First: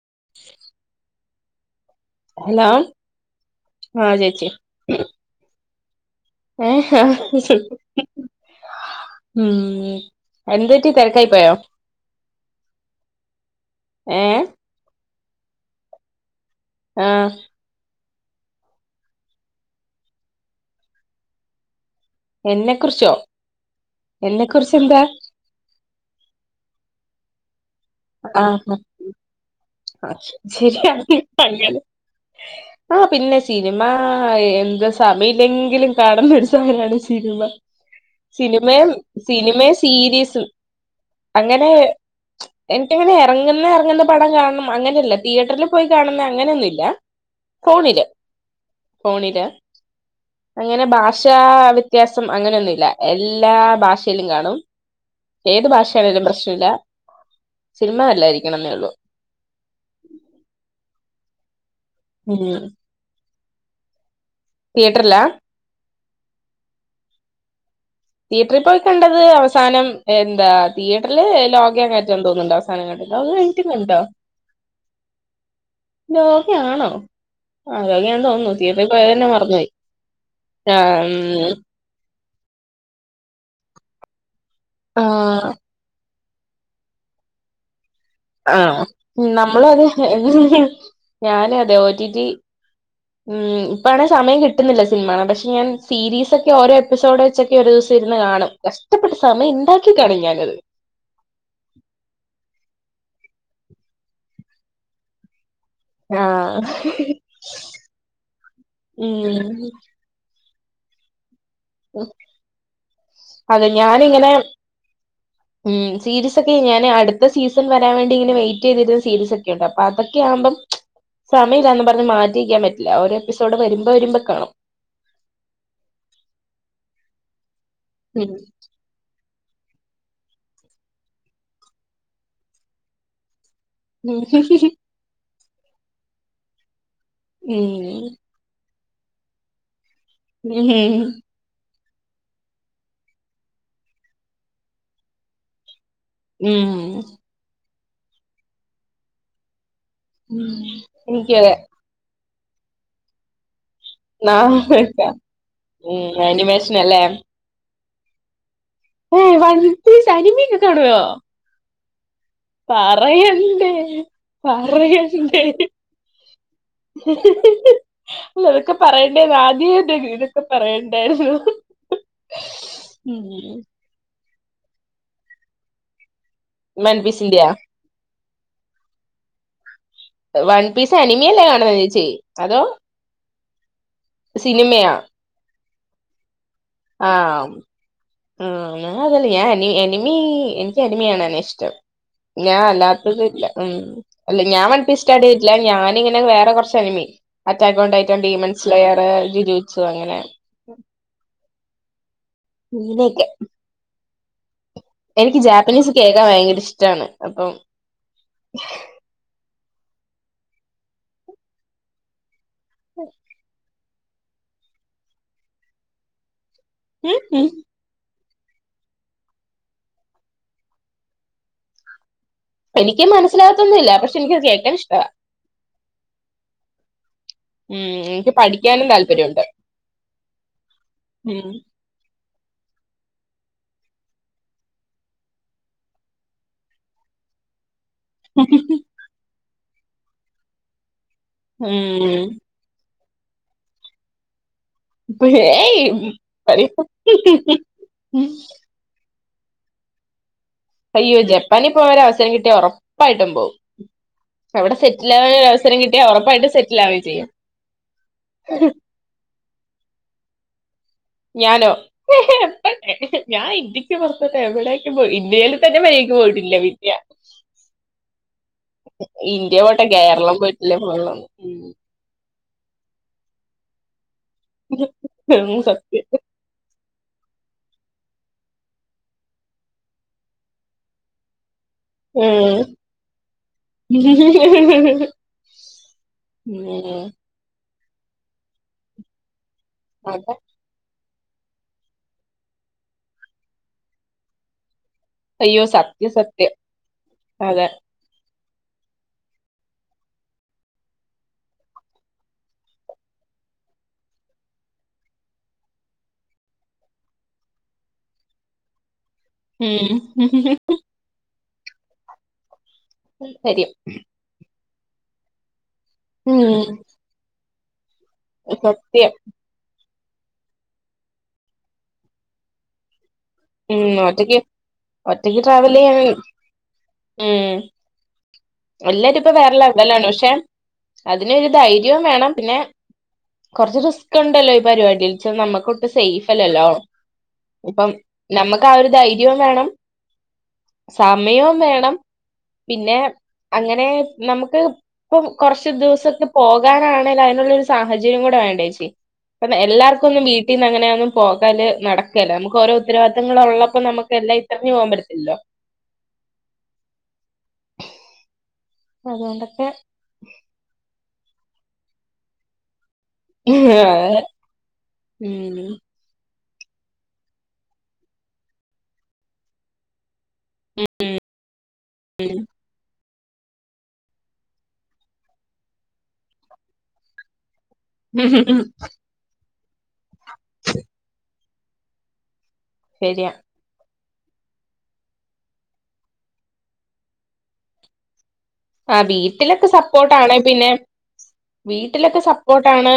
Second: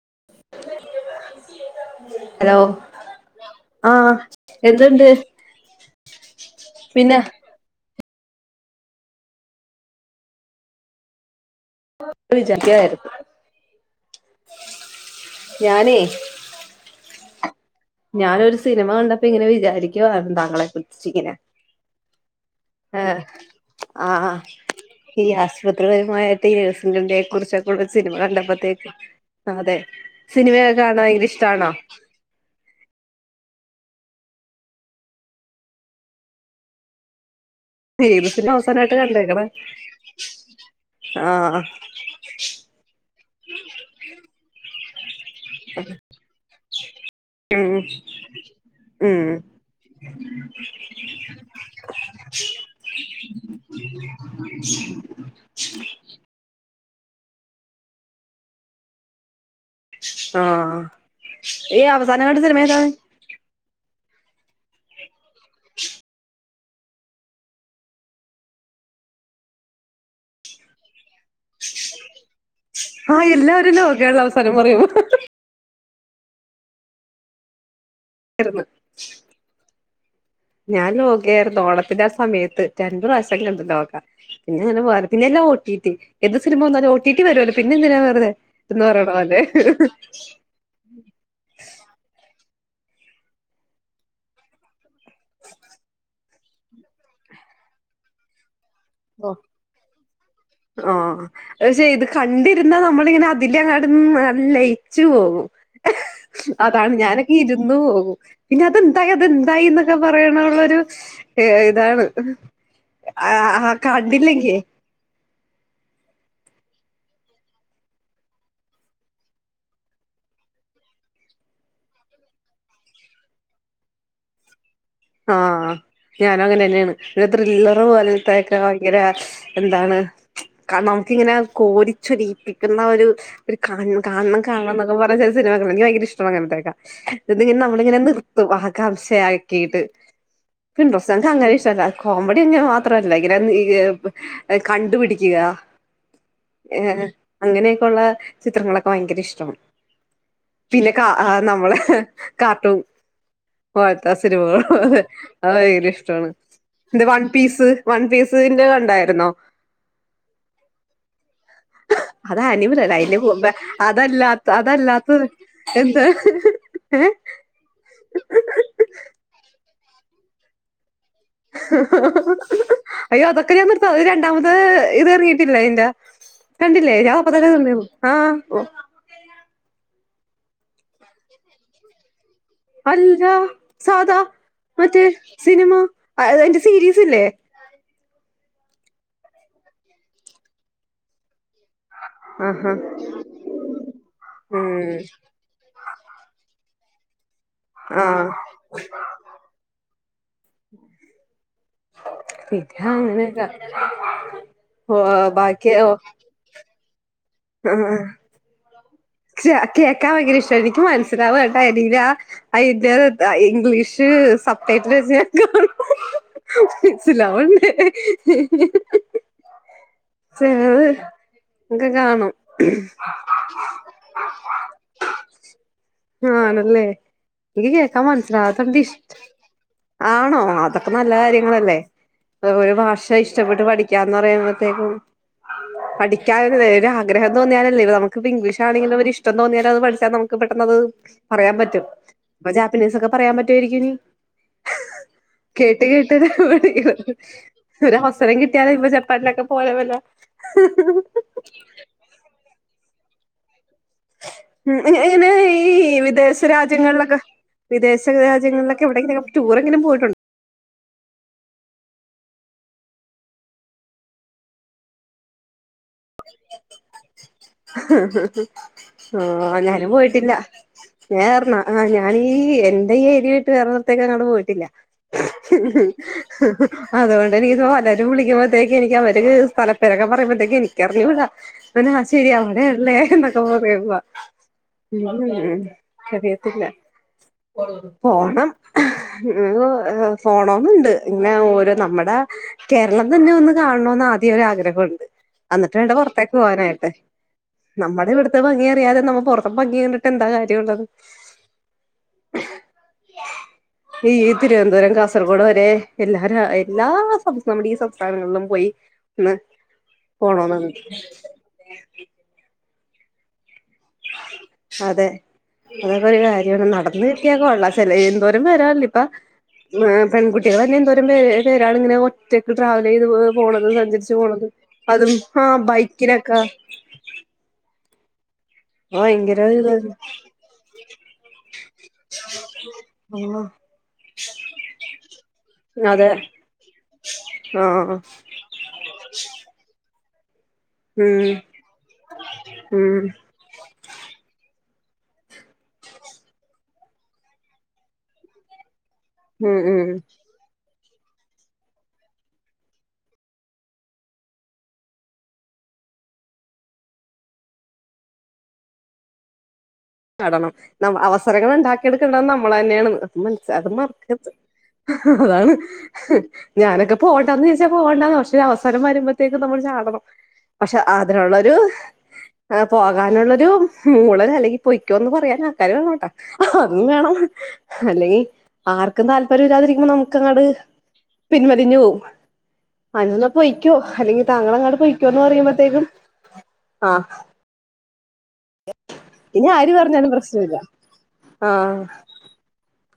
[unintelligible] Hello ആ ആഹ് ചേച്ചിയെ എന്തുണ്ട് ഏഹ് പിന്നെ ആഹ് ഉ എന്ത്‌ പറ്റി തെരക്കായി പോയോ ചാരി [unintelligible] ച്ചായിരുന്നു ഏഹ് ഞാനേ ആഹ് ഞാനൊരു സിനിമ കണ്ടപ്പോ ഇങ്ങനെ വിചാരിക്കുവായിരുന്നു താങ്കളെ കുറിച്ച് ഇങ്ങനെ എന്നെ കുറിച്ചോ ആഹ ആ എന്നെ കുറിച്ച് എന്താ ഈ ആശുപത്രികരുമായിട്ട് ന്റെ കുറിച്ചൊക്കൊള്ള സിനിമ ആ കണ്ടപ്പത്തേക്ക് അതെ ആ, സിനിമയൊക്കെ ശരിയാ കാണാൻ ഭയങ്കര ഇഷ്ടാണോ പറെ ആ പിന്നെ സിനിമ എന്താ സമയില്ലെങ്കിലും കാണുന്ന ഒരു സാനാണ് സിനിമ ഏത് സിനിമ സിനിമയ അവസാനമായിട്ട് കണ്ടേക്കണെ സിനിമെ സീരീസും ആഹ് അങ്ങനെ എ അങ്ങനെ എറങ്ങുന്ന പടം കാണണം അങ്ങനെയല്ല തിയേറ്ററിൽ പോയി കാണുന്ന അങ്ങനെയൊന്നുമില്ല ഉം ഉം ഫോണിലാ അങ്ങനെ ഭാഷ വ്യത്യാസം അങ്ങനെയൊന്നുല്ല എല്ലാ ഭാഷേലും കാണും ഏത് ഭാഷയാണേലും പ്രശ്ന ഇല്ല സിനിമ നല്ലായിരിക്കണംന്നേ ഉള്ളു ആഹ നീ അവസാനങ്ങണ്ട ഉം സിനിമയേതാണ് തിയേറ്റർലാ തീയറ്ററിൽ പോയി കണ്ടത് അവസാനം എന്താ തിയേറ്ററില് ലോകേ ണ് ന്ത തോന്നുന്നുണ് ണ്ട് അവസാനം കണ്ടത് അത് ആഹ് കഴിഞ്ഞിട്ടും എല്ലാവരും കണ്ടാ ലോകേള്ള അവസാനം പറയുമ്പോ ലോക ആണോ ആ അതേന്ന് തോന്നുന്നു ആയിരുന്നു തിയേറ്ററിൽ പോയ തന്നെ മറന്ന് പോയി ആ ഞാൻ ലോകയായിരുന്നു ഓണത്തിന്റെ ആ സമയത്ത് രണ്ട് പ്രാവശ്യം കണ്ട് ലോക പിന്നെ അങ്ങനെ വെറുതന്നെല്ലാം ആഹ് ഓട്ടിട്ടി ഏത് സിനിമ വന്നാലും ഒ ടി ടി വരു അല്ലോ പിന്നെന്തിന ആഹ നമ്മളതെ ഞാനും അതെ ഒ ടി ടി ഉം ഇപ്പാണെ സമയം കിട്ടുന്നില്ല സിനിമാണ് പക്ഷെ ഞാൻ സീരീസൊക്കെ ഓരോ എപ്പിസോഡ് വെച്ചൊക്കെ ഒരു ഇരുന്ന് കാണും കഷ്ടപ്പെട്ട് ഓ സമയം ഇണ്ടാക്കി കാണും ഞാനത് പക്ഷെ ഇത് കണ്ടിരുന്ന നമ്മളിങ്ങനെ അതിന്റെങ്ങാടന്ന ന ലയിച്ചു പോകും ആഹ് അതാണ് ഞാനൊക്കെ ഇര്ന്ന് പോകും പിന്നെ അതെന്തായി അതെന്തായി ഉം എന്നൊക്കെ പറയണള്ള ഇതാണ് ആഹ് തിങ്ങനെ മം സീരീസ് ക്കെ ഞാൻ അടുത്ത സീസൺ വരാൻ വേണ്ടി ഇങ്ങനെ വെയിറ്റ് ചെയ്തിരുന്ന സീരീസ ഒക്കെണ്ടാകും അപ്പ അതൊക്കെ ആവുമ്പം സമയില്ലാന്ന് പറഞ്ഞ് മാറ്റിക്കാൻ പറ്റില്ല ഒരു എപ്പിസോഡ് വരുമ്പോ വരുമ്പോ കാണും ആഹ ഞാനും അങ്ങനെന്നെയാണ് ഒരു ത്രില്ലർ ഉം പോലത്തെക്കെ ഭയങ്കര എന്താണ് നമുക്കിങ്ങനെ കോരിച്ചൊരിപ്പിക്കുന്ന ഒരു ഒരു കാര്യം കാണണം കാണണം എന്നൊക്കെ പറയ് ചില സിനിമ എനിക്ക് ഭയങ്കര ഇഷ്ടാ അങ്ങനത്തേക്കാ ഇത് ഇങ്ങനെ നമ്മളിങ്ങനെ ഉം നിർത്തും ആകാംക്ഷയാക്കിയിട്ട് ഇന്റെരെസാണ് [unintelligible] അങ്ങനെ ഇഷ്ട കോമഡി ഞാൻ മാത്രല്ല ഇങ്ങനെ കണ്ടുപിടിക്കുക ഉം ഏർ അങ്ങനെയൊക്കെയൊള്ള ചിത്രങ്ങളൊക്കെ ഭയങ്കര ഇഷ്ടമാണ്. ഉം പിന്നെ കാ എനിക്ക് അതെ നമ്മളെ കാർട്ടൂൺ പോലെത്ത സിൻമക അത് ഭയങ്കര ഉം ഇഷ്ടമാണ് animation A one piece one പീസ്ന്റെ വൈബ് അനിമി ഒക്കെ കാണുവോ? അത് അനിമലല്ല അതിന്റെ മുമ്പേ പറയണ്ടേ അതല്ലാത്ത അതല്ലാത്തത് പറയണ്ടേ. എന്താ ഏ എങ്ങനെക്കെ പറയണ്ടേന്ന് ആദ്യ ഇതെ ഇതൊക്കെ പറയ ഉം അയ്യോ അതൊക്കെ ഞാൻ നിർത്താ അത് ര ന്നാമത് ഇത് ഇറങ്ങിട്ടില്ല ഇന്റെ കണ്ടില്ലേ? വൺ ഞാനപ്പ തന്നെ പീസിന്റെയാ തിന്നേന് ആഹ്. ട്ട [unintelligible] വൺ പീസ് അനിമിയ അല്ലെ കാണുന്നത് ചേച്ചി. അതോ അല്ല സാധാ, സിനിമയാ മറ്റേ സിനിമ അത് അതിൻ്റെ ആഹമ് ഉം ഞാ അതല്ലേ ഞാൻനി അനിമി എനിക്ക് അനിമകാണാന ഇഷ് ടം. ഞാൻ ആഹാ അല്ലാത്തത് ഇല്ല, ഉം അല്ല ഞാൻ ഉം വൻണ്ടി സ്റ്റാർട്ട് ചെയ്തിട്ടില്ല ഞാനിങ്ങനെ വേറെ കുറച്ച് റ്റെ അനിമി, അറ്റാക്ക് വൺ, ആ ടൈറ്റൻ ബീമൻസ് ലയർ, ലീ വീഡ്സ് അങ്ങനെ ഇത് അങ്ങനെയൊക്കെ അങ്ങനെയല്ല. എനിക്ക് ജാപ്പനീസ് കേക്കാൻ ഭയങ്കര ഇഷ്ടാണ്, അപ്പം ജ് കേക്കാൻ ഭയങ്കര ഇഷ്ട എനിക്ക് മനസ്സിലാവ എന്ന എതില ആ ഇന്ത്യടെ [unintelligible] ആ ഇംഗ്ലീഷ്. ഇത് സത്യാട്ട് വെച്ച [unintelligible] ഉം ഉം സിലാവുല്ലെ എ ഏ ചെലത് ക്കെ കാണും. എനിക്ക് മനസ്സിലാകത്തൊന്നുമില്ല പക്ഷെ എനിക്കത് കേൾക്കാൻ ഇഷ്ട. ആണല്ലേ എനിക്ക് കേക്കാൻ എനിക്ക് മനസിലാകാത്തോണ്ട് പഠിക്കാനും ഇഷ്ട താല്പര്യമുണ്ട് ആണോ, അതൊക്കെ നല്ല ഉം കാര്യങ്ങളല്ലേ? ഒ ഒര് ഭാഷ ഇഷ്ടപ്പെട്ട് പഠിക്കാന്ന് പറയുമ്പൊത്തേക്കും. പഠിക്കാനല്ലേ ഒരു ആഗ്രഹം തോന്നിയാലല്ലേ ഇത് നമുക്കിപ്പോ ഇംഗ്ലീഷ് ആണെങ്കിലും ഒരു ഇഷ്ടം തോന്നിയാ ട്ട് അത് പഠിച്ചാൽ നമുക്ക് പെട്ടെന്നത് പറയാൻ പറ്റും, ഉം ഇപ്പൊ ജാപ്പനീസ് ഒക്കെ പറയാൻ പറ്റുവായിരിക്കും ഇനി. ഏയ് കേട്ട് കേട്ട് ഒര് പഠി- ഇത് ഒരു അവസരം കിട്ടിയാല് ഇപ്പ ചെ പല്ലൊക്കെ പോയപോലെ. അയ്യോ, ജപ്പാനിൽ പോകാൻ ഒരു അവസരം കിട്ടിയ ഉറപ്പായിട്ടും പോവും. [unintelligible] ഈ കിട്ടിയാൽ വിദേശ ഉറപ്പായിട്ടും സെറ്റിൽ ആവുകയും രാജ്യങ്ങളിലൊക്കെ ചെയ്യും വിദേശ രാജ്യങ്ങളിലൊക്കെ എവിടെങ്ങ ടൂർ എങ്കിലും പോയിട്ടു ഞാനോ എപ്പ ഞാൻ ഇന്ത്യക്ക് പൊറത്തോട്ട് എവിടേക്കും പോയി ഇന്ത്യലും തന്നെ മരിയാക്ക് പോയിട്ടില്ല പിന്ന്യാ. ആഹ് ഇന്ത്യ പോട്ടെ ഞാനും പോയിട്ടില്ല, കേരളം പോകണം ഞാ എർണാ ഉം. ആ ഞാനീ ഈ എന്റെ ഏരിയ വിട്ട് വേറെ ഒരിടത്തേക്കങ്ങട് പോയിട്ടില്ല. ഉം, സത്യം അതുകൊണ്ട് എനിക്കിപ്പോ പലരും വിളിക്കുമ്പത്തേക്ക് എനിക്ക് അവര്ക്ക് സ്ഥലപ്പേരൊക്കെ പറയുമ്പത്തേക്കും എനിക്കറിഞ്ഞൂടാ. പിന്നെ ആ ശെരി ഉം. അവിടെ ഉള്ളേ എന്നൊക്കെ [unintelligible] മ് ഉം അറിയത്തില്ല ഉം. [inaudible] പോണം, [unintelligible] അതാ പോണോന്നുണ്ട്. ഇന്നെ ഓരോ നമ്മടെ കേരളം തന്നെ ഒന്ന് കാണണോന്ന് ആദ്യം ഒരാഗ്രഹോണ്ട്. അയ്യോ അന്നിട്ട് വേണ്ടേ സത്യം പുറത്തേക്ക് സത്യം പോകാനായിട്ട് അതെ നമ്മടെ ഇവിടു ത്തെ ഭംഗി അറിയാതെ നമ്മ പൊറത്ത് ഭംഗി കണ്ടിട്ട് എന്താ കാര്യം ഒള്ളത്. ഈ തിരുവനന്തപുരം കാസർഗോഡ് വരെ എല്ലാരു അ എല്ലാ നമ്മുക്ക് നമ്മുടെ ഈ സംസ്ഥാനങ്ങളിലും പോയി മ് പോണോ [unintelligible] ശെരിയ. അതെ അതൊക്കെ ഒരു കാര്യാണ് ഉം നടന്ന് കിട്ടിയാ കൊള്ളാ. ചെല എന്തോരും പേരല്ലേ ഇപ്പ സത്യം പെൺകുട്ടികൾ തന്നെ എന്തോരം പേര് പേരാണിങ്ങനെ ഒറ്റയ്ക്ക് ട്രാവൽ ചെയ്ത് പോണത് ഉം സഞ്ചരിച്ചു ഒറ്റക്ക് പോണത് അതും ഒറ്റക്ക് ഹാ ട്രാവൽ ചെയ്യാൻ ബൈക്കിലൊക്കെ ഉം എല്ലാരും ഇപ്പേ ഭയങ്കര വേറെ ഇതായിരുന്നു ലെവലാണ് പക്ഷെ അതിനരു ധൈര്യവും വേണം പിന്നെ ആഹ് കൊറച്ച് റിസ്ക് ഇണ്ടല്ലോ ഈ പരിപാടി ച്ച് നമുക്കൊട്ട് അതെ സേഫ് അല്ലല്ലോ ഇപ്പം ആഹ് നമ്മക്ക് ആ ഒരു ധൈര്യവും വേണം ഉം സമയവും വേണം ഉം പിന്നെ അങ്ങനെ നമുക്ക് ഇപ്പം കുറച്ചു ദിവസൊക്കെ പോകാനാണേല് അതിനുള്ളൊരു സാഹചര്യം കൂടെ വേണ്ടേച്ചി. പറഞ്ഞ ഉം ഉം എല്ലാർക്കും ഒന്നും വീട്ടീന്ന് അങ്ങനെയൊന്നും പോകല് നടക്കേല. നമുക്ക് ഓരോ ഉത്തരവാദിത്തങ്ങൾ ഉള്ളപ്പോ നമുക്ക് എല്ലാം ഇട്ടെറിഞ്ഞ് പോവാൻ പറ്റത്തില്ലല്ലോ. അതുകൊണ്ടൊക്കെ നടണം. ഇന്ന അവസരങ്ങൾ ഉണ്ടാക്കിയെടുക്കേണ്ടത് നമ്മൾ തന്നെയാണ്. മനസ് അത് മറക്കരുത്. അതാണ് ഉം ഞാനൊക്കെ പോകണ്ടാന്ന് വിചാരിച്ചാ പോകണ്ടാന്ന. പക്ഷേ അവസാനം വരുമ്പോഴത്തേക്ക് നമ്മള് ചാടണം. പക്ഷെ അതിനുള്ളൊരു പോകാനുള്ളൊരു മൂളൽ അല്ലെങ്കി പൊയ്ക്കോന്ന് പറയാൻ ആൾക്കാര് വേണോട്ടാ. അതും വേണം അല്ലെങ്കി ആർക്കും താല്പര്യം ഇല്ലാതിരിക്കുമ്പോ നമുക്ക് അങ്ങട് പിൻവലിഞ്ഞു പോകും. അതിനെന്താ ശരിയാ പൊയ്ക്കോ അല്ലെങ്കി താങ്കൾ അങ്ങട് പൊയ്ക്കോന്ന് പറയുമ്പോത്തേക്കും ആ ആ വീട്ടിലൊക്കെ പറഞ്ഞാലും സപ്പോർട്ടാണ് പ്രശ്നമില്ല പിന്നെ ആഹ് വീട്ടിലൊക്കെ സപ്പോർട്ടാണ്.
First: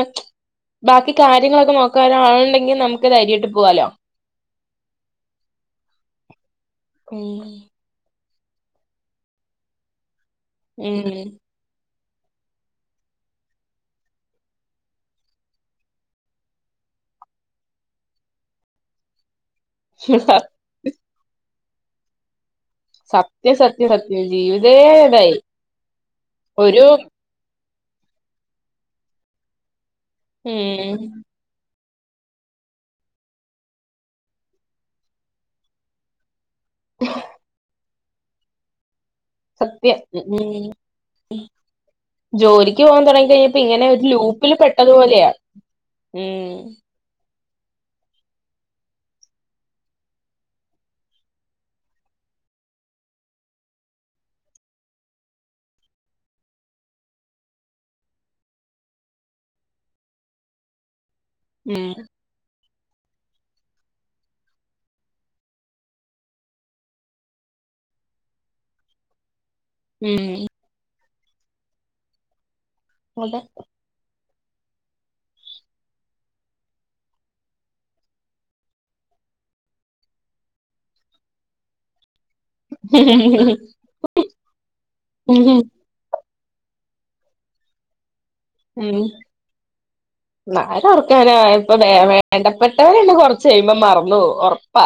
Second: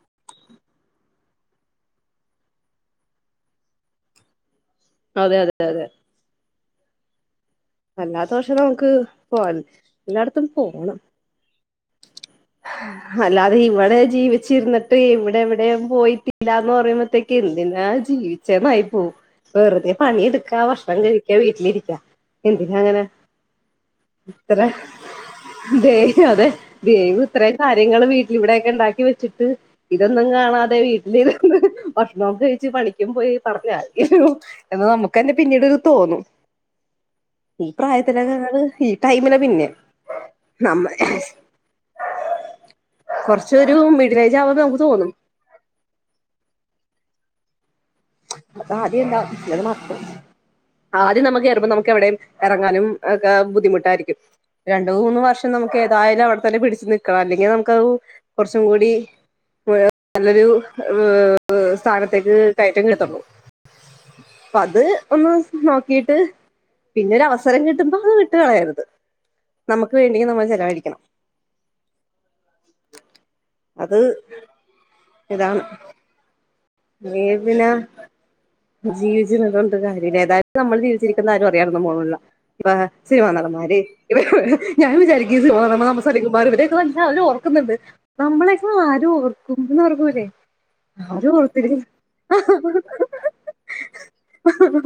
ബാക്കി കാര്യങ്ങളൊക്കെ നോക്കാൻ ആളുണ്ടെങ്കി നമുക്ക് ധൈര്യായിട്ട് പോവാലോ. അതെ അതെ അതെ ഉം ഇല്ലാത്തപക്ഷം നമുക്ക് പോവായിരുന്നു. എല്ലായിടത്തും പോണം ഉം അല്ലാതെ ഇവിടെ ജീവിച്ചിരുന്നിട്ട് ഇവിടെ എവിടെയും പോയിട്ടില്ലാന്ന് പറയുമ്പഴത്തേക്ക് എന്തിനാ ജീവിച്ചേന്നായി പോവും. വെറുതെ പണിയെടുക്കാ. ഭക്ഷണം കഴിക്കാ. വീട്ടിലിരിക്കാ എന്തിനാ അങ്ങനെ സത്യം സത്യം സത്യം ഇത്ര ജീവിതേ ഇതായി അതെ ഒരു ദൈവം ഇത്രയും കാര്യങ്ങള് വീട്ടില് ഇവിടെക്കെ ഇണ്ടാക്കി വെച്ചിട്ട് ഇതൊന്നും കാണാതെ ഉം വീട്ടില് ഇരുന്ന് ഭക്ഷണൊക്കെ കഴിച്ചു പണിക്കും പോയി പറഞ്ഞാരെങ്കിലും എന്ന് നമുക്കന്നെ പിന്നീടൊന്ന് തോന്നും. പ്രായത്തിലൊക്കങ്ങട് ഈ ടൈമിലാ പിന്നെം സത്യം ഉം നമ്മ ജോലിക്ക് പോവാൻ തുടങ്ങി കഴിഞ്ഞപ്പെ കുറച്ചൊരു ഇങ്ങനെ ഒരു മിഡിൽ ഏജ് ലൂപ്പില് ആവുമ്പോ നമുക്ക് പെട്ടത് തോന്നും പോലെയാ. ഉം അതാദ്യം ഉണ്ടാവും പിന്നെ അത് മറക്കും ആദ്യം നമ്മ കേറുമ്പോ നമുക്ക് എവിടെയും എറങ്ങാനും ഒക്കെ ബുദ്ധിമുട്ടായിരിക്കും. രണ്ടു മൂന്നു വർഷം ന മുക്ക് ഏതായാലും അവിടെത്തന്നെ പിടിച്ച് നിക്കണം. അല്ലെങ്കി നമുക്കത് കുറച്ചും കൂടി വേറെ നല്ലൊരു വേ ഉം സ്ഥാനത്തേക്ക് കയറ്റം കിട്ടൊള്ളൂ. അപ്പ അത് ഒന്ന് നോക്കീട്ട് പിന്നെ ഒരു അവസരം കിട്ടുമ്പോ അത് വിട്ട് കളയരുത്. നമുക്ക് വേണ്ടിയും നമ്മൾ ഉം ചെലവഴിക്കണം. അതെ അത് ഇതാണ്. വേ പിന്നാ ജീവിച്ചിരുന്നതോണ്ട് കാര്യല്ല. ഏതായാലും നമ്മള് ജീവിച്ചിരിക്കുന്ന ആരും അറിയാനൊന്നും പോണ്ല. ഇപ്പ സിനിമാ നടന്മാര് ഇവര് ഞാൻ വിചാരിക്കും സിനിമ ഉം നടന് നമ സലിം കു മാറ് ഇവരൊക്കെല്ലാവരും ഓർക്കുന്നുണ്ട്. നമ്മളെക്ക ആര് ഓർക്കും എന്നോർക്കൂല്ലേ ആരോർക്കാനാ. ഇപ്പൊ വേ വേണ്ടപ്പെട്ടവരന്നെ കൊറച്ച് കഴിയുമ്പോ മറന്നു പോവും. ഒറപ്പാ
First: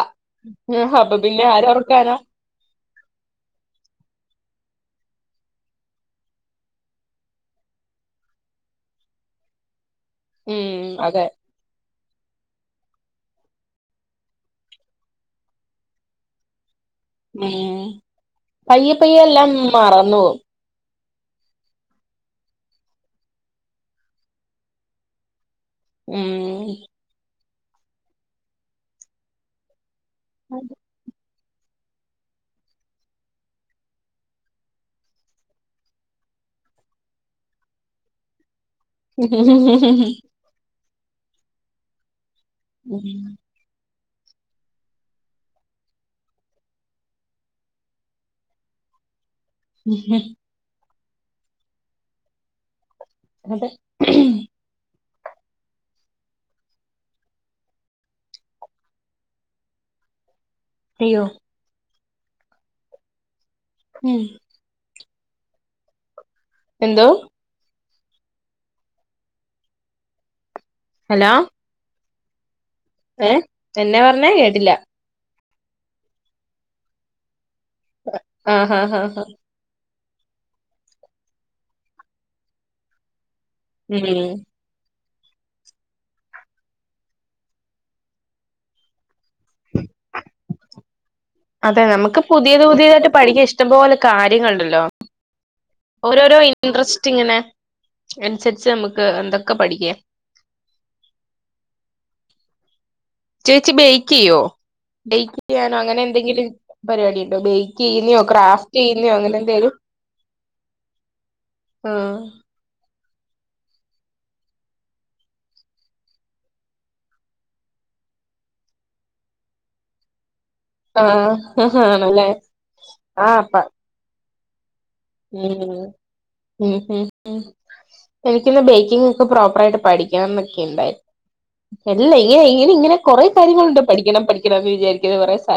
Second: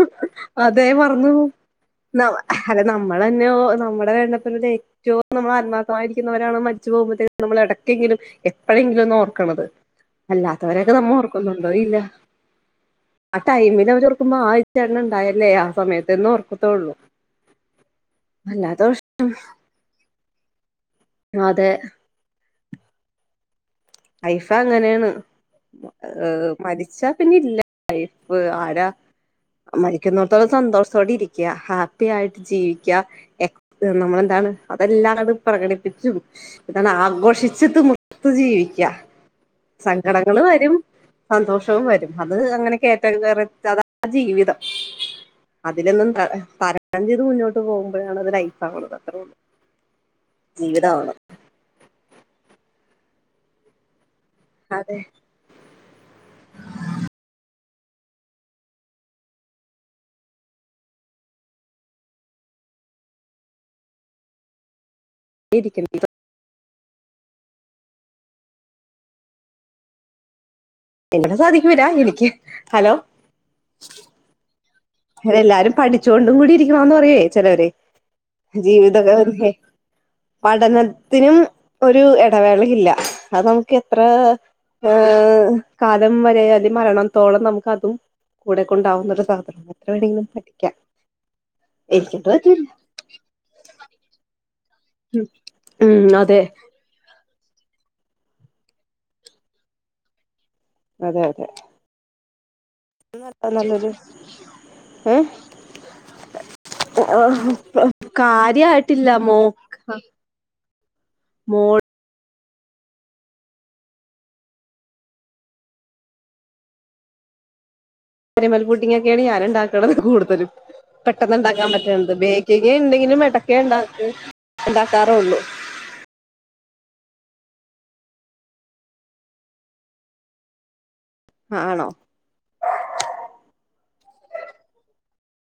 അതെ അപ്പൊ മറന്നു പിന്നെ പോവും. ആരൊർക്കാനാ ന അല്ല നമ്മളെന്നെ നമ്മടെ വേണ്ടപ്പെ അത് പോലെ ഏറ്റവും നമ്മൾ ആത്മാർത്ഥമായിരിക്കുന്നവരാണ് മരിച്ചു പോകുമ്പോത്തേനും നമ്മൾ എടക്കെങ്കിലും എപ്പഴെങ്കിലും ഒന്ന് ഓർക്കണത്. ഉം അല്ലാത്തവരൊക്കെ നമ്മെ അതെ ഓർക്കുന്നുണ്ടോ ഇല്ല. ആ ടൈമില് അവരെ ഓർക്കുമ്പോ ആ ഈ ചേട്ടൻ ഉണ്ടായല്ലേ ആ സമയത്ത് എന്ന് ഓർക്കത്തൊള്ളൂ. ഉം പയ്യെ പയ്യെ എല്ലാം മറന്നുപോവും. അതെ. ലൈഫങ്ങനെയാണ്. ഏ ഉം മരിച്ചാ പിന്നെ ഇല്ല. ലൈഫ് ആരാ മരിക്കുന്നിടത്തോളം സന്തോഷത്തോടെ ഇരി ക്കാ. ഹാപ്പി ആയിട്ട് ജീവിക്ക എ നമ്മളെന്താണ് അതെല്ലാങ്ങട് പ്രകടിപ്പിച്ചും ഇതാണ് ആഘോഷിച്ചിട്ട് നിർത്ത് ജീവിക്ക സങ്കടങ്ങള് വരും സന്തോഷവും വരും അത് അങ്ങനെ കേയറ്റ ഉം. കേറ അതാ ജീവിതം അതിലൊന്നും തരണം ചെയ്ത് മുന്നോട്ട് പോകുമ്പോഴാണ് അത് ലൈഫ് ആവണത് അത്രള്ളൂ ജീവിതാവണം എന്നിട്ട് അതെ അയ്യോ ഉം വിധിക്ക [unintelligible] എന്തോ എങ്ങനെ സാധിക്കുവൊ രാ എനിക്ക് ഹലോ ഏ എന്നാ പറഞ്ഞെ കേട്ടില്ല എല്ലാരും പഠിച്ചോണ്ടും കൂടി ഇരിക്കണന്ന് പറയേ ചിലവര് ആഹ് ആഹ് ആഹ് ജീവിതൊക്കെ പഠനത്തിനും ഒരു ഇടവേളയില്ല അത് നമുക്ക് എത്ര ഉം ഹ കാലം വരേ അല്ലെ മരണത്തോളം നമുക്ക് അതും കൂടെ കൊണ്ടാവുന്നൊരു സാ എത്ര വേണെയെങ്കിലും പഠിക്കാം അതെ നമുക്ക് എനിക്കിത് പറ്റൂല പുതിയത് പുതിയതായിട്ട് പഠിക്കൻ ഇഷ്ടംപോലെ കാര്യങ്ങൾ ഉണ്ടല്ലോ ഉം ഓരോരോ അതെ ഇൻട്രസ്റ്റ് ഇങ്ങനെ അനുസരിച്ച് നമുക്ക് എന്തൊക്കെ പഠിക്കാം അതെ അതെ ചേച്ചി നല്ലൊരു ബേക്ക് ചെയ്യോ ഏഹ് ബേക്ക് ചെയ്യാനോ അങ്ങനെ എന്തെങ്കിലും പരിപാടി ഉണ്ടോ ബേക്ക് ചെയ്യുന്നയോ ക്രാഫ്റ്റ് കാര്യായിട്ടില്ല ചെയ്യുന്നയോ അങ്ങനെ മോ എന്തെങ്കിലും മോൾ ആ കരാമൽ പുഡ്ഡിംഗ്ങ്ങൊക്കെയാണ് ഞാന ഉണ്ടാക്കണത് കൂടുതലും പെട്ടെന്ന് ആഹ് ഉണ്ടാക്കാൻ പറ്റണണ്ട് ആണല്ലേ ബേക്കിംഗ് എന്തെങ്കിലും ആഹ് അപ്പ ഇടക്ക് ഇണ്ടാക്ക ഇണ്ടാ ഉം ഉം ഉം എനിക്കിന്ന് ബേക്കിംഗ് ഒക്കെ പ്രോപ്പർയിട്ട് പഠിക്കാന്നൊക്കെ ഉണ്ടായി ആണോ അല്ല ഇങ്ങനെ ഇങ്ങനെ ഇങ്ങനെ കൊറെ കാര്യങ്ങളുണ്ട് പഠിക്കണം പഠിക്കണം എന്ന് വിചാരിക്കണ കുറെ സ